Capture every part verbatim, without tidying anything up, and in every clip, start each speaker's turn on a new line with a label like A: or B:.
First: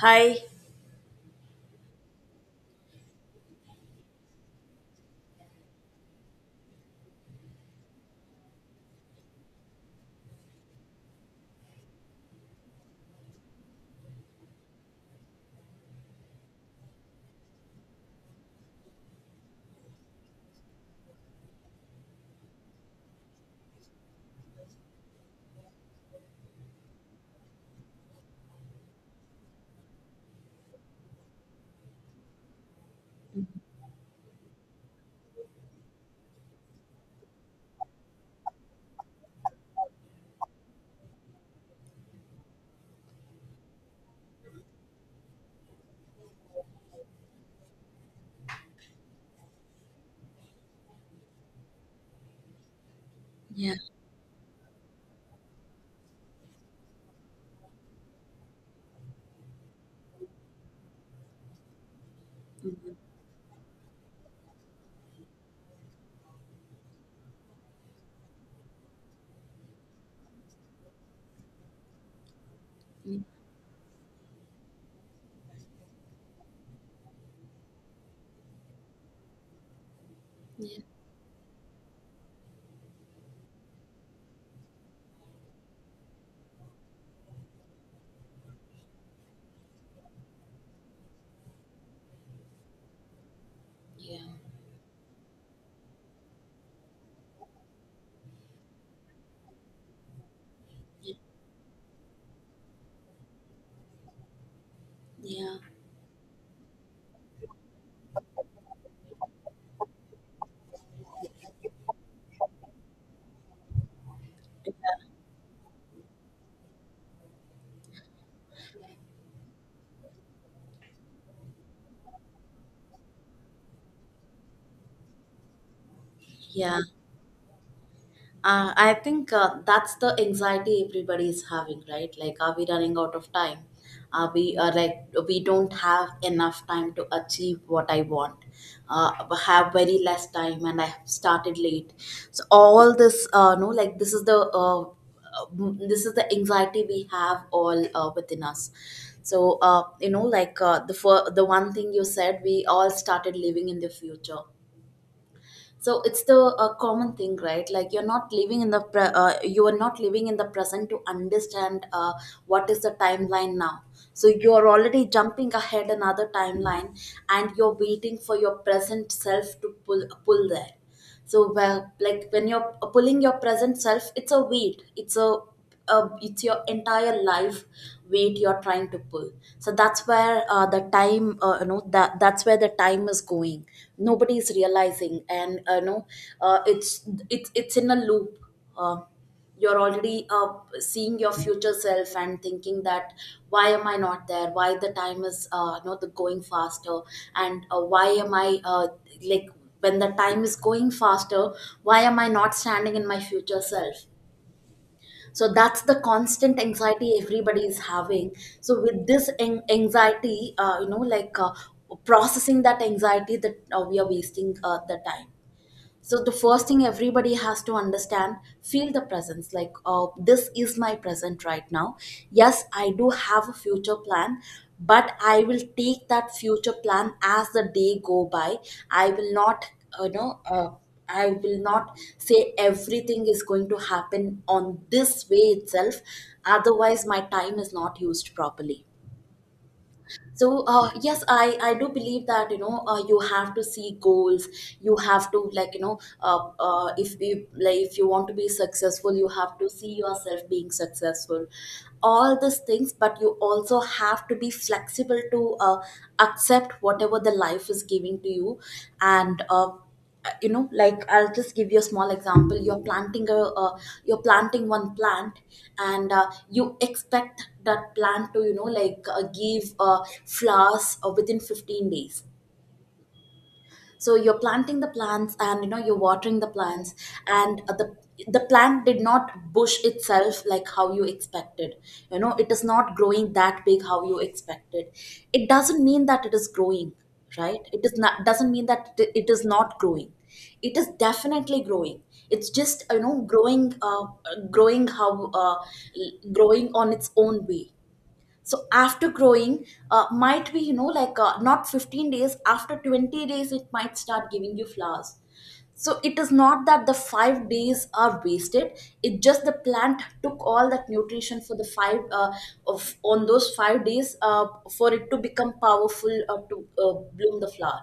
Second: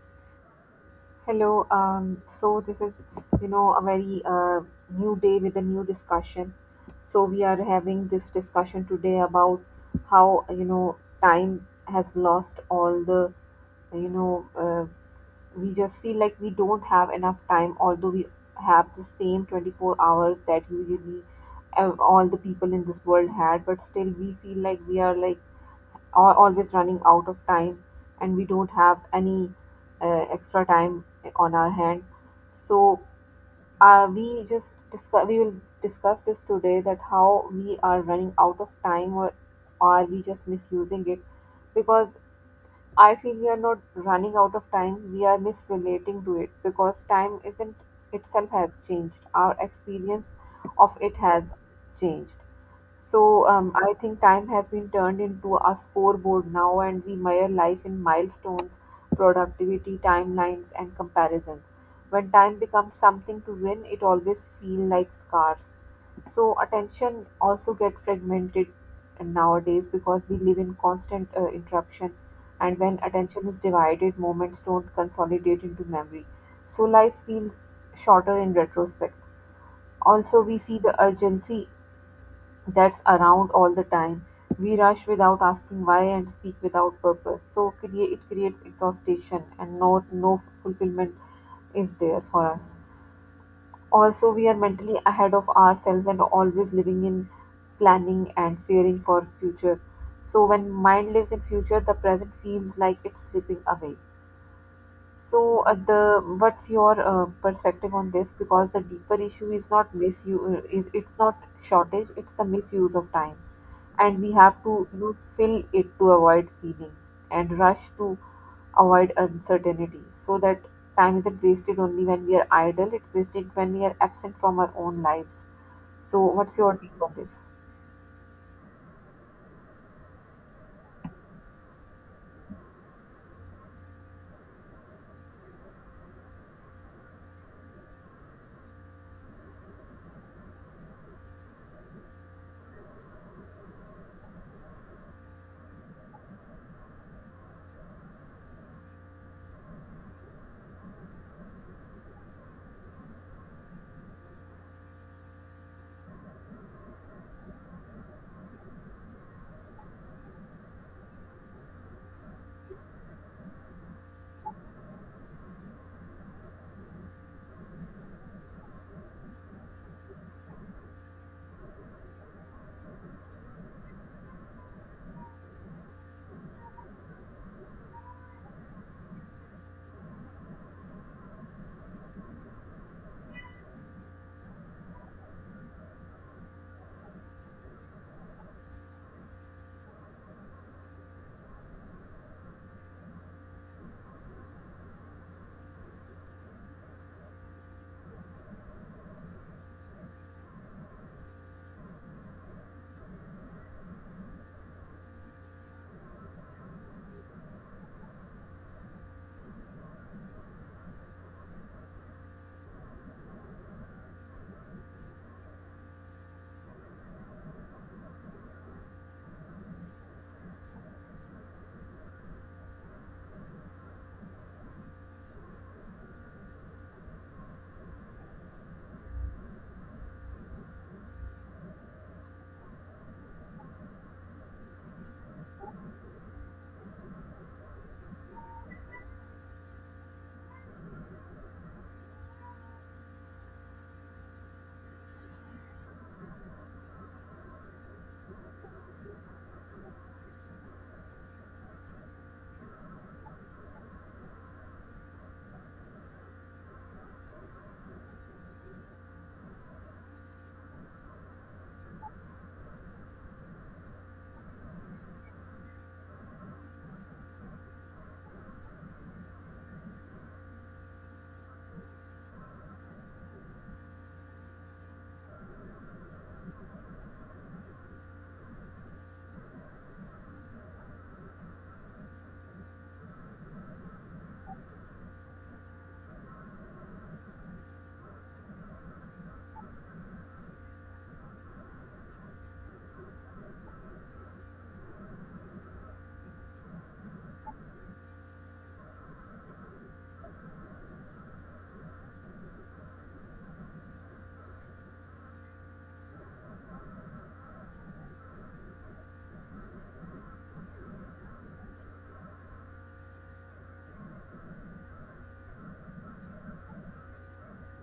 A: Hi.
B: Hello. Um, so this is, you know, a very uh, new day with a new discussion. So we are having this discussion today about how, you know, time has lost all the, you know, uh, we just feel like we don't have enough time, although we have the same twenty-four hours that usually uh, all the people in this world had, but still we feel like we are like are always running out of time, and we don't have any uh, extra time on our hand. So uh, we just discuss we will discuss this today, that how we are running out of time, or are we just misusing it? Because I feel we are not running out of time, we are misrelating to it, because time isn't itself has changed. Our experience of it has changed. So um,
A: Yeah.
B: I think time has been turned into a scoreboard now, and we measure life in milestones, productivity, timelines, and comparisons. When time becomes something to win, it always feels like scarce. So attention also get fragmented nowadays, because we live in constant uh, interruption, and when
A: Mhm.
B: attention is divided, moments don't consolidate into memory. So life feels shorter in retrospect. Also, we see
A: Yeah.
B: the urgency that's around all the time. We rush without asking why and speak without purpose. So crea- it creates exhaustion, and no, no fulfillment is there for us.
A: Yeah.
B: Also, we are mentally ahead of ourselves and always living in planning and fearing for future. So when mind lives in future, the present feels like it's slipping away.
A: Yeah.
B: So, uh, the what's your uh, perspective on this? Because the deeper issue is not misuse, uh, is it's not shortage, it's the misuse of time, and we have to you know fill it to avoid feeling and rush to avoid uncertainty. So that time isn't wasted only when we are idle; it's wasted when we are absent from our own lives. So, what's your
A: Yeah.
B: take on this?
A: Uh, I think uh, that's the anxiety everybody is having, right? Like, are we running out of time? Are we uh, like we don't have enough time to achieve what I want? Uh, I have very less time, and I have started late. So all this, uh, no, like this is the uh, uh, this is the anxiety we have all uh, within us. So uh, you know, like uh, the fir- the one thing you said, we all started living in the future, so it's the a common thing, right? Like you're not living in the pre- uh, you are not living in the present to understand uh, what is the timeline now. So you're already jumping ahead another timeline, and you're waiting for your present self to pull pull there. So well, like when you're uh, pulling your present self, it's a weight, it's a uh, it's your entire life weight you're trying to pull. So that's where uh, the time uh, you know that that's where the time is going. Nobody's realizing, and uh, you know uh, it's it's it's in a loop. uh, you're already uh, seeing your future self and thinking that why am I not there, why the time is uh, not the going faster, and uh, why am I uh, like when the time is going faster, why am I not standing in my future self? So that's the constant anxiety everybody is having. So with this an- anxiety, uh, you know like uh, processing that anxiety that uh, we are wasting uh, the time. So the first thing everybody has to understand, feel the presence, like uh, this is my present right now. Yes, I do have a future plan, but I will take that future plan as the day go by. I will not uh, you know uh, I will not say everything is going to happen on this way itself, otherwise my time is not used properly. So uh, yes, i i do believe that, you know, uh, you have to see goals. You have to, like, you know, uh, uh, if you like, if you want to be successful, you have to see yourself being successful, all these things. But you also have to be flexible to uh, accept whatever the life is giving to you. And uh, uh, you know, like, I'll just give you a small example. You're planting a uh, you're planting one plant, and uh, you expect that plant to, you know, like, uh, give uh, flowers uh, within 15 days. So you're planting the plants, and you know, you're watering the plants, and uh, the the plant did not bush itself like how you expected. You know, it is not growing that big how you expected. It doesn't mean that it is growing, right? It is not doesn't mean that it it is not growing. It is definitely growing. It's just, you know, growing uh, growing how uh, growing on its own way. So after growing, uh, might be, you know, like, uh, not 15 days, after 20 days it might start giving you flowers. So it is not that the five days are wasted. It just the plant took all that nutrition for the five uh, of on those five days, uh, for it to become powerful uh, to uh, bloom the flower.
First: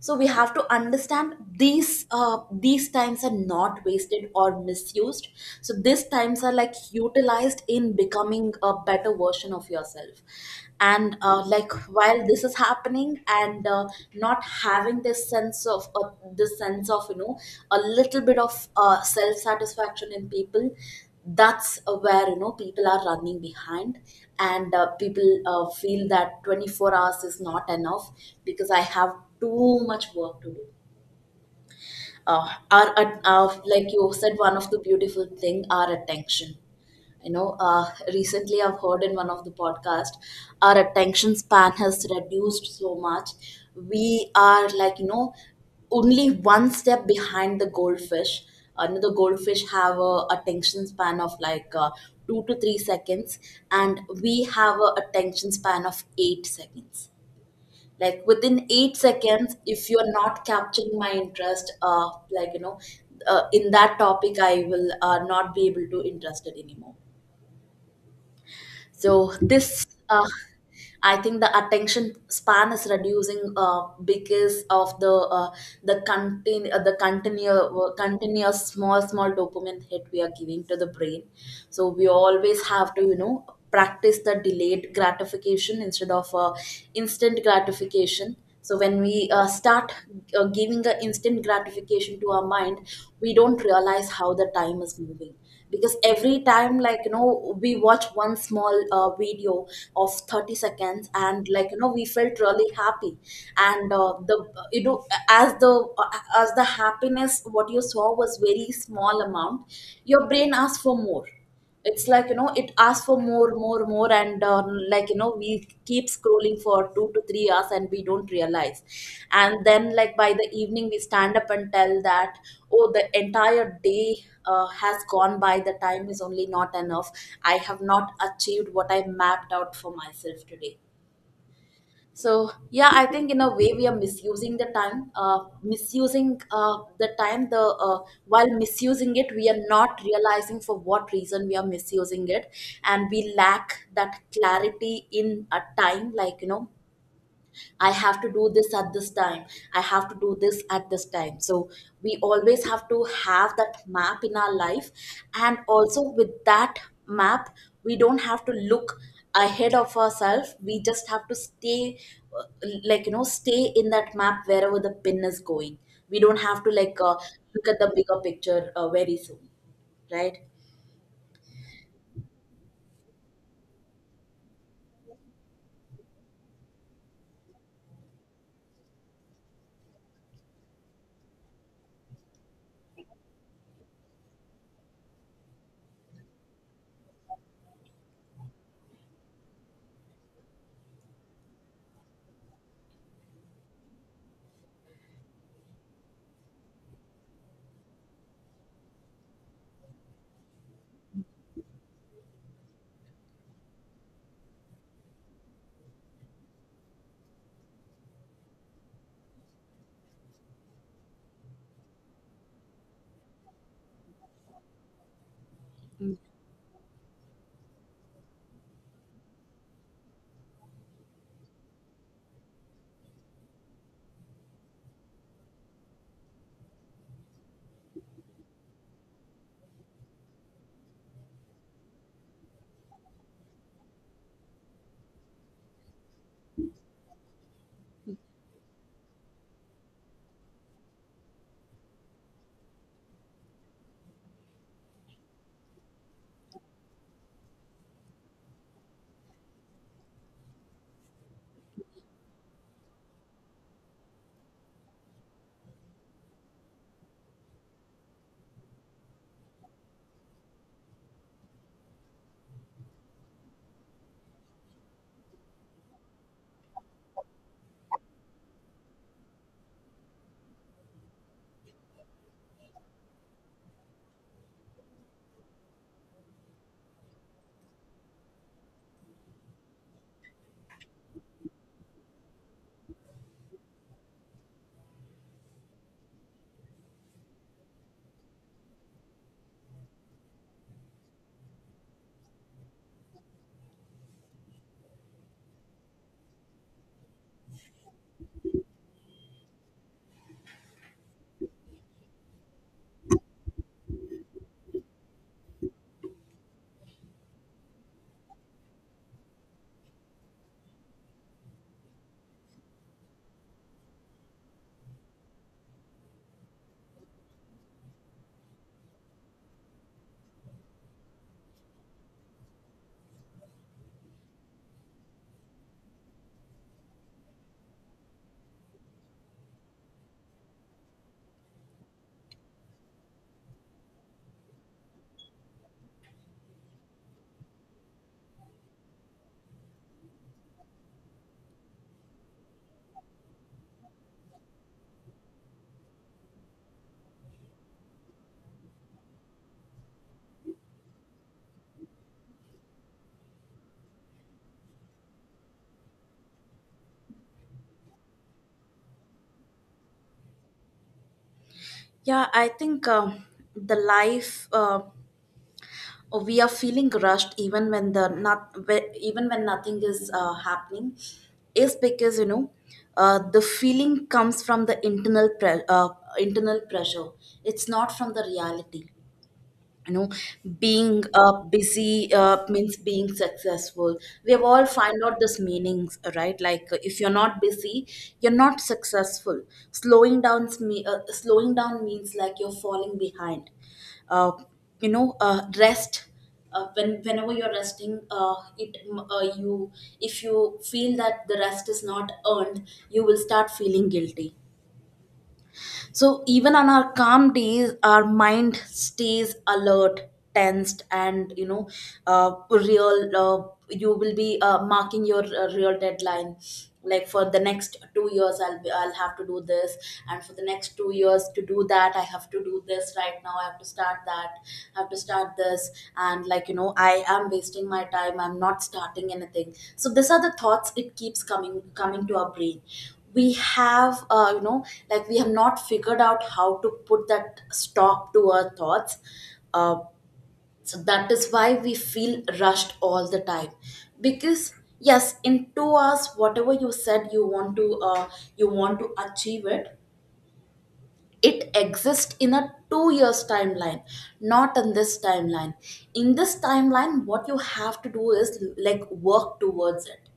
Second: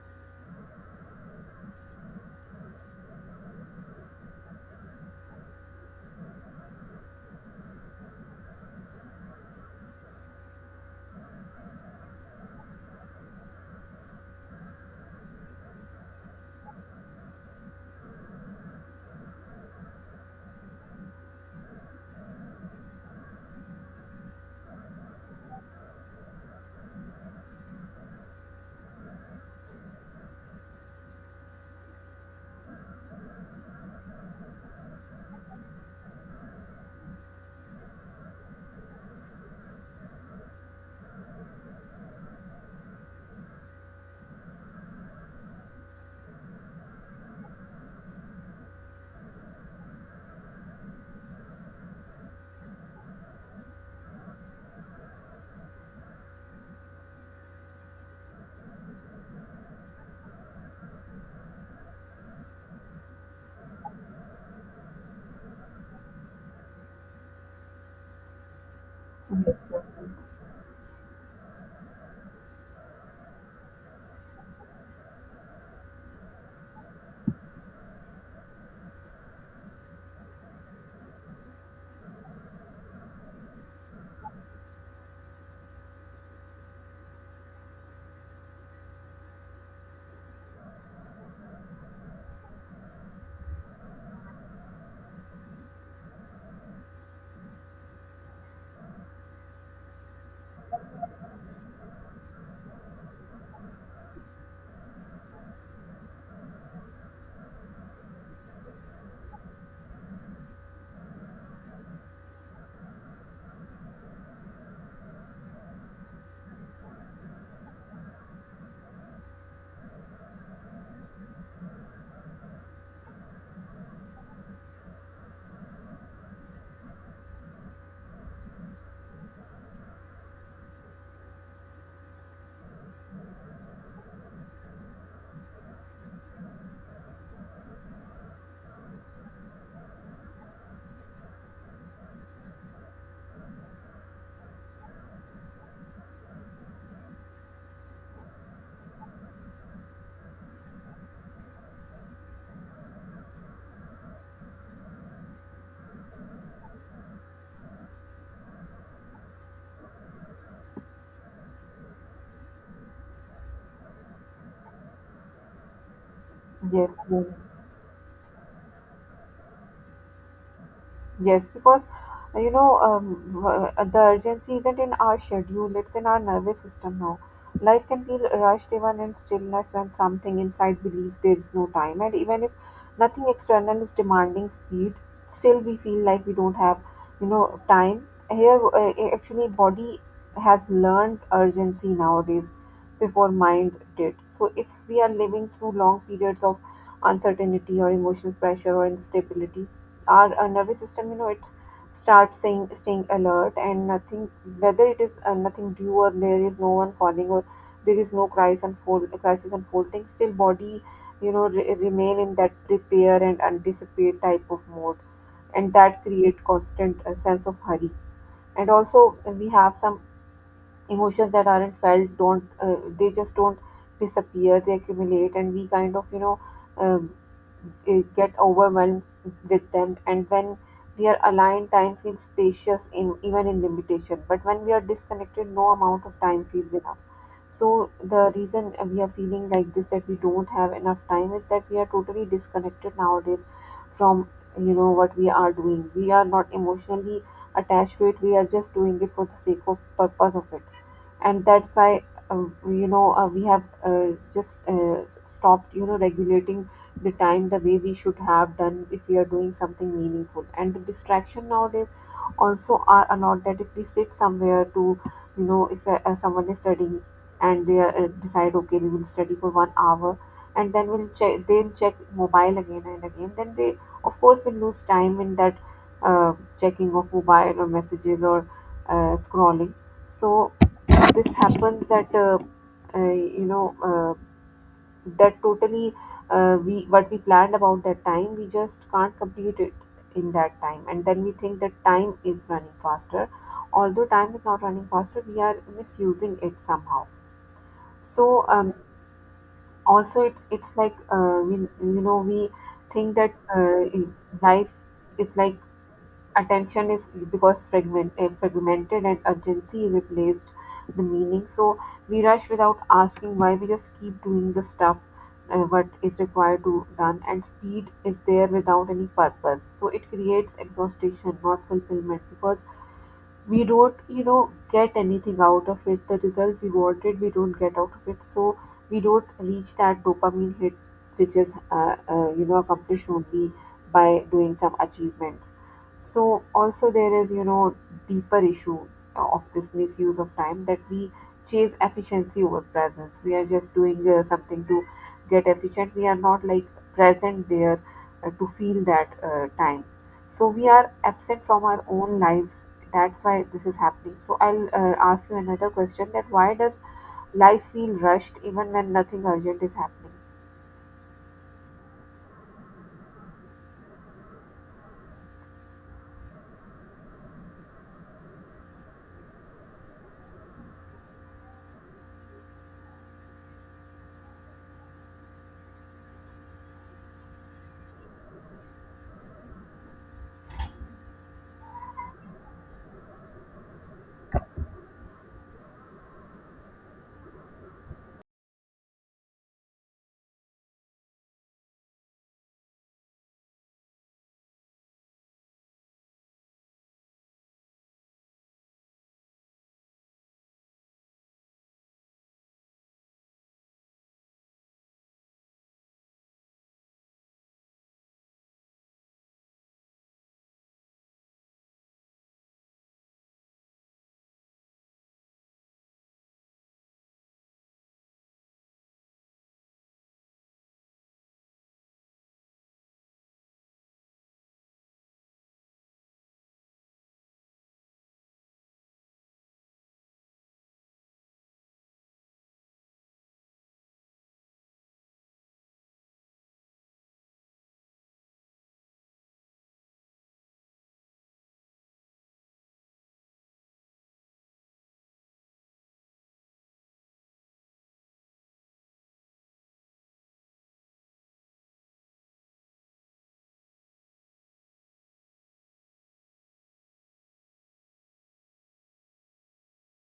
A: So we have to understand these uh, these times are not wasted or misused. So these times are like utilized in becoming a better version of yourself. And uh, like while this is happening, and uh, not having this sense of uh, this sense of, you know, a little bit of uh, self satisfaction in people, that's uh, where, you know, people are running behind, and uh, people uh, feel that 24 hours is not enough because I have too much work to do. Uh, our, at- uh, like you said, one of the beautiful thing, our attention. You know, uh, recently I've heard in one of the podcast, our attention span has reduced so much. We are, like, you know, only one step behind the goldfish. Uh, you know, the goldfish have a attention span of like uh, two to three seconds, and we have a attention span of eight seconds. Like within eight seconds, if you're not capturing my interest, uh like, you know, uh, in that topic, I will uh, not be able to interested anymore. So this uh, I think the attention span is reducing uh, because of the uh, the continu- uh, the continuous continuous small small dopamine hit we are giving to the brain. So we always have to, you know, practice the delayed gratification instead of uh, instant gratification. So when we uh, start uh, giving the instant gratification to our mind, we don't realize how the time is moving. Because every time, like, you know, we watch one small uh, video of thirty seconds, and like, you know, we felt really happy. And uh, the you know, as the uh, as the happiness what you saw was very small amount, your brain asks for more. It's like, you know, it asks for more, more, more, and uh, like, you know, we keep scrolling for two to three hours and we don't realize. And then like by the evening we stand up and tell that, oh, the entire day uh, has gone by, the time is only not enough, I have not achieved what I mapped out for myself today. So yeah, I think in a way we are misusing the time, uh, misusing uh, the time the uh, while misusing it we are not realizing for what reason we are misusing it, and we lack that clarity in a time. Like, you know, I have to do this at this time. I have to do this at this time. So we always have to have that map in our life. And also with that map, we don't have to look ahead of ourselves. We just have to stay, uh, like, you know, stay in that map wherever the pin is going. We don't have to,
B: Yes.
A: like, uh,
B: Yes.
A: look at the bigger picture uh, very soon, right?
B: Yes, because uh, you know um, w- uh, the urgency isn't in our schedule; it's in our nervous system now. Life can feel rushed even in stillness when something inside believes there is no time, and even if nothing external is demanding speed, still we feel like we don't have you know time. Here, uh, a- actually, body has learned urgency nowadays before mind did. So, if we are living through long periods of uncertainty or emotional pressure or instability, our, our nervous system, you know it starts saying staying alert, and nothing, whether it is uh, nothing due, or there is no one falling, or there is no crisis unfold crisis unfolding, still body, you know re- remain in that prepare and anticipate type of mode. And that create constant uh, sense of hurry. And also uh, we have some emotions that aren't felt, don't uh, they just don't disappear, they accumulate, and we kind of you know uh, get overwhelmed with them. And when we are aligned, time feels spacious in even in limitation, but when we are disconnected, no amount of time feels enough. So the reason we are feeling like this, that we don't have enough time, is that we are totally disconnected nowadays from you know what we are doing. We are not emotionally attached to it, we are just doing it for the sake of purpose of it. And that's why um, you know uh, we have uh, just uh, stopped you know regulating the time the way we should have done, if we are doing something meaningful. And the distraction nowadays also are a lot, that if we sit somewhere to, you know if uh, uh, someone is studying and they uh, decide okay we will study for one hour, and then we'll check they'll check mobile again and again, then they of course will lose time in that uh, checking of mobile or messages or uh, scrolling. So this happens that uh, uh, you know uh, that totally, uh, we what we planned about that time, we just can't complete it in that time. And then we think that time is running faster, although time is not running faster, we are misusing it somehow. So um, also, it, it's like uh, we you know we think that uh, life is like attention is, because fragment, uh, fragmented, and urgency replaced the meaning. So we rush without asking why, we just keep doing the stuff uh, what is required to done, and speed is there without any purpose. So it creates exhaustion, not fulfillment, because we don't you know get anything out of it, the result we wanted we don't get out of it. So we don't reach that dopamine hit, which is uh, uh, you know accomplished only by doing some achievements. So also there is, you know deeper issue of this misuse of time, that we chase efficiency over presence. We are just doing uh, something to get efficient, we are not like present there, uh, to feel that uh, time. So we are absent from our own lives, that's why this is happening. So I'll uh, ask you another question, that why does life feel rushed even when nothing urgent is happening?
A: Yeah, I think um, the life. Uh, Or we are feeling rushed even when the not whe- even when nothing is uh, happening is because, you know, uh, the feeling comes from the internal pre- uh, internal pressure. It's not from the reality. You know, being uh, busy uh, means being successful. We have all find out this meanings, right? Like, uh, if you're not busy, you're not successful. Slowing down me uh, slowing down means like you're falling behind. uh, you know uh, Rest, uh, when whenever you're resting, uh, it mm, uh, you if you feel that the rest is not earned, you will start feeling guilty. So even on our calm days, our mind stays alert, tensed, and you know, uh, real. Uh, you will be uh, marking your uh, real deadline. Like for the next two years, I'll be, I'll have to do this, and for the next two years to do that, I have to do this right now. I have to start that. I have to start this, and like, you know, I am wasting my time. I'm not starting anything. So these are the thoughts it keeps coming coming to our brain. We have uh, you know like we have not figured out how to put that stop to our thoughts, uh, so that is why we feel rushed all the time. Because yes, in two hours whatever you said you want to uh, you want to achieve it, it exists in a two years timeline, not in this timeline. In this timeline what you have to do is like work towards it.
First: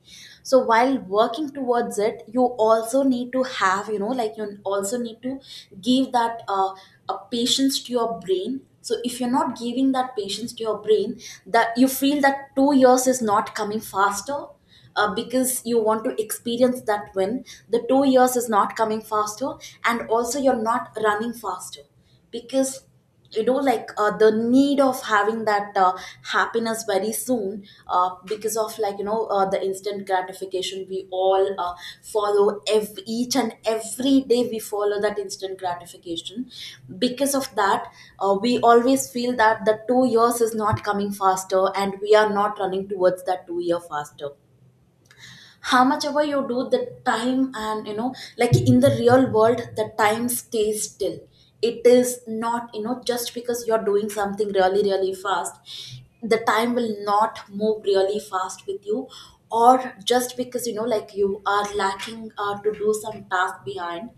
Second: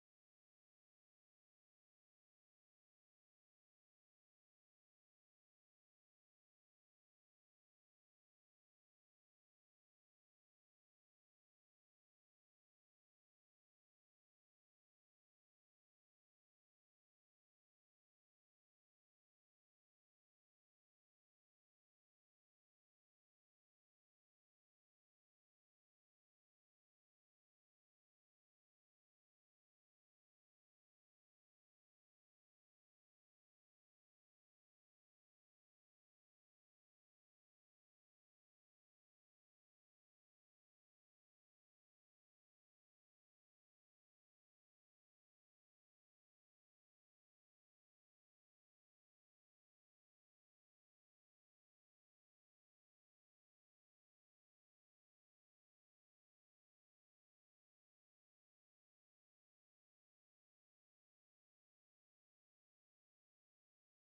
A: So while working towards it, you also need to have, you know, like, you also need to give that uh, a patience to your brain. So if you're not giving that patience to your brain, that you feel that two years is not coming faster, uh, because you want to experience that win. The two years is not coming faster, and also you're not running faster because, you know, like, uh, the need of having that uh, happiness very soon, uh, because of, like, you know, uh, the instant gratification we all uh, follow ev- each and every day we follow that instant gratification. Because of that uh, we always feel that the two years is not coming faster and we are not running towards that two year faster. How much ever you do the time, and you know, like, in the real world the time stays still. It is not, you know, just because you're doing something really really fast, the time will not move really fast with you. Or just because, you know, like, you are lacking uh, to do some task behind,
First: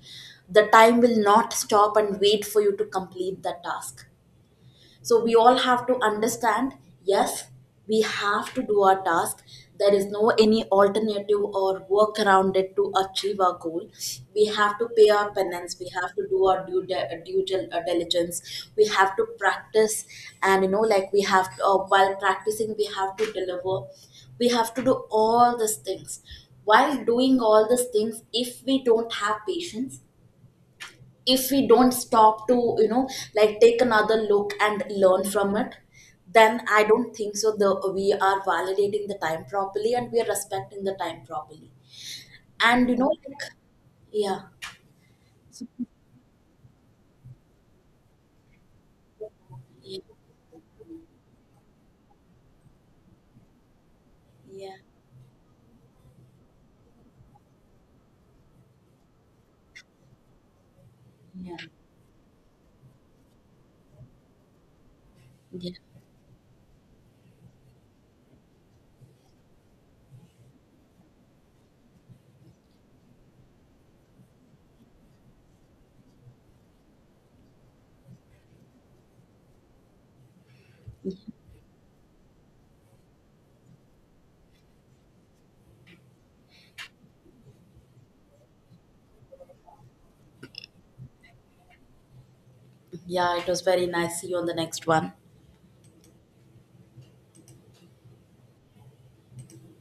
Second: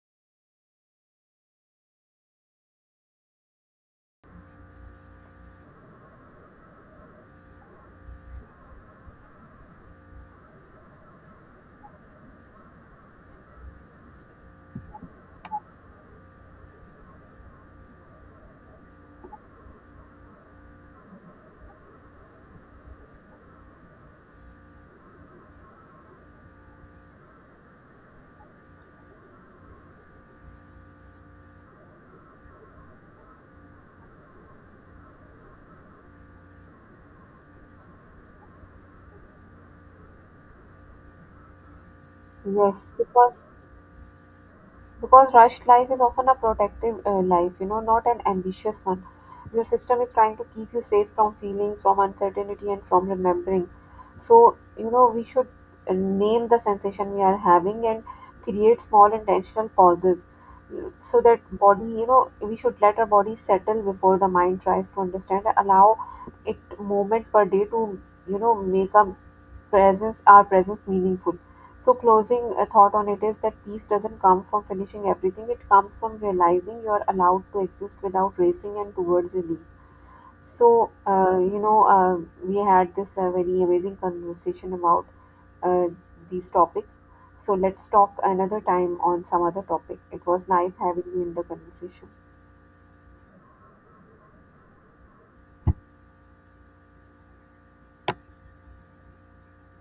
A: the time will not stop and wait for you to complete the task. So we all have to understand, yes, we have to do our task. There is no any alternative or work around it to achieve our goal. We have to pay our penance. We have to do our due, de- due dil- uh, diligence. We have to practice, and you know, like, we have to, uh, while practicing, we have to deliver. We have to do all these things. While doing all these things, if we don't have patience, if we don't stop to, you know, like take another look and learn from it, then I don't think so the we are validating the time properly and we are respecting the time properly.
B: Yes,
A: And you know, like,
B: because
A: yeah.
B: because rushed life is often a protective uh, life, you know not an ambitious one. Your
A: Yeah.
B: system is trying to keep you safe from feelings, from uncertainty, and from remembering. So,
A: Yeah.
B: you know we should uh, name the sensation we are having and create small intentional pauses, mm, so that
A: Yeah,
B: body, you know we should let our body settle before the mind tries to understand.
A: yeah,
B: Allow it moment per day to, you know make our presence our presence meaningful. So closing a thought on it is that peace doesn't come from finishing everything, it comes from realizing you're allowed to exist without racing and towards relief. So uh, you know uh, we had this uh, very amazing conversation about uh, these topics. So let's talk another time on some other topic. It was nice having you in the conversation.
A: yeah it was very nice. See you on the next one.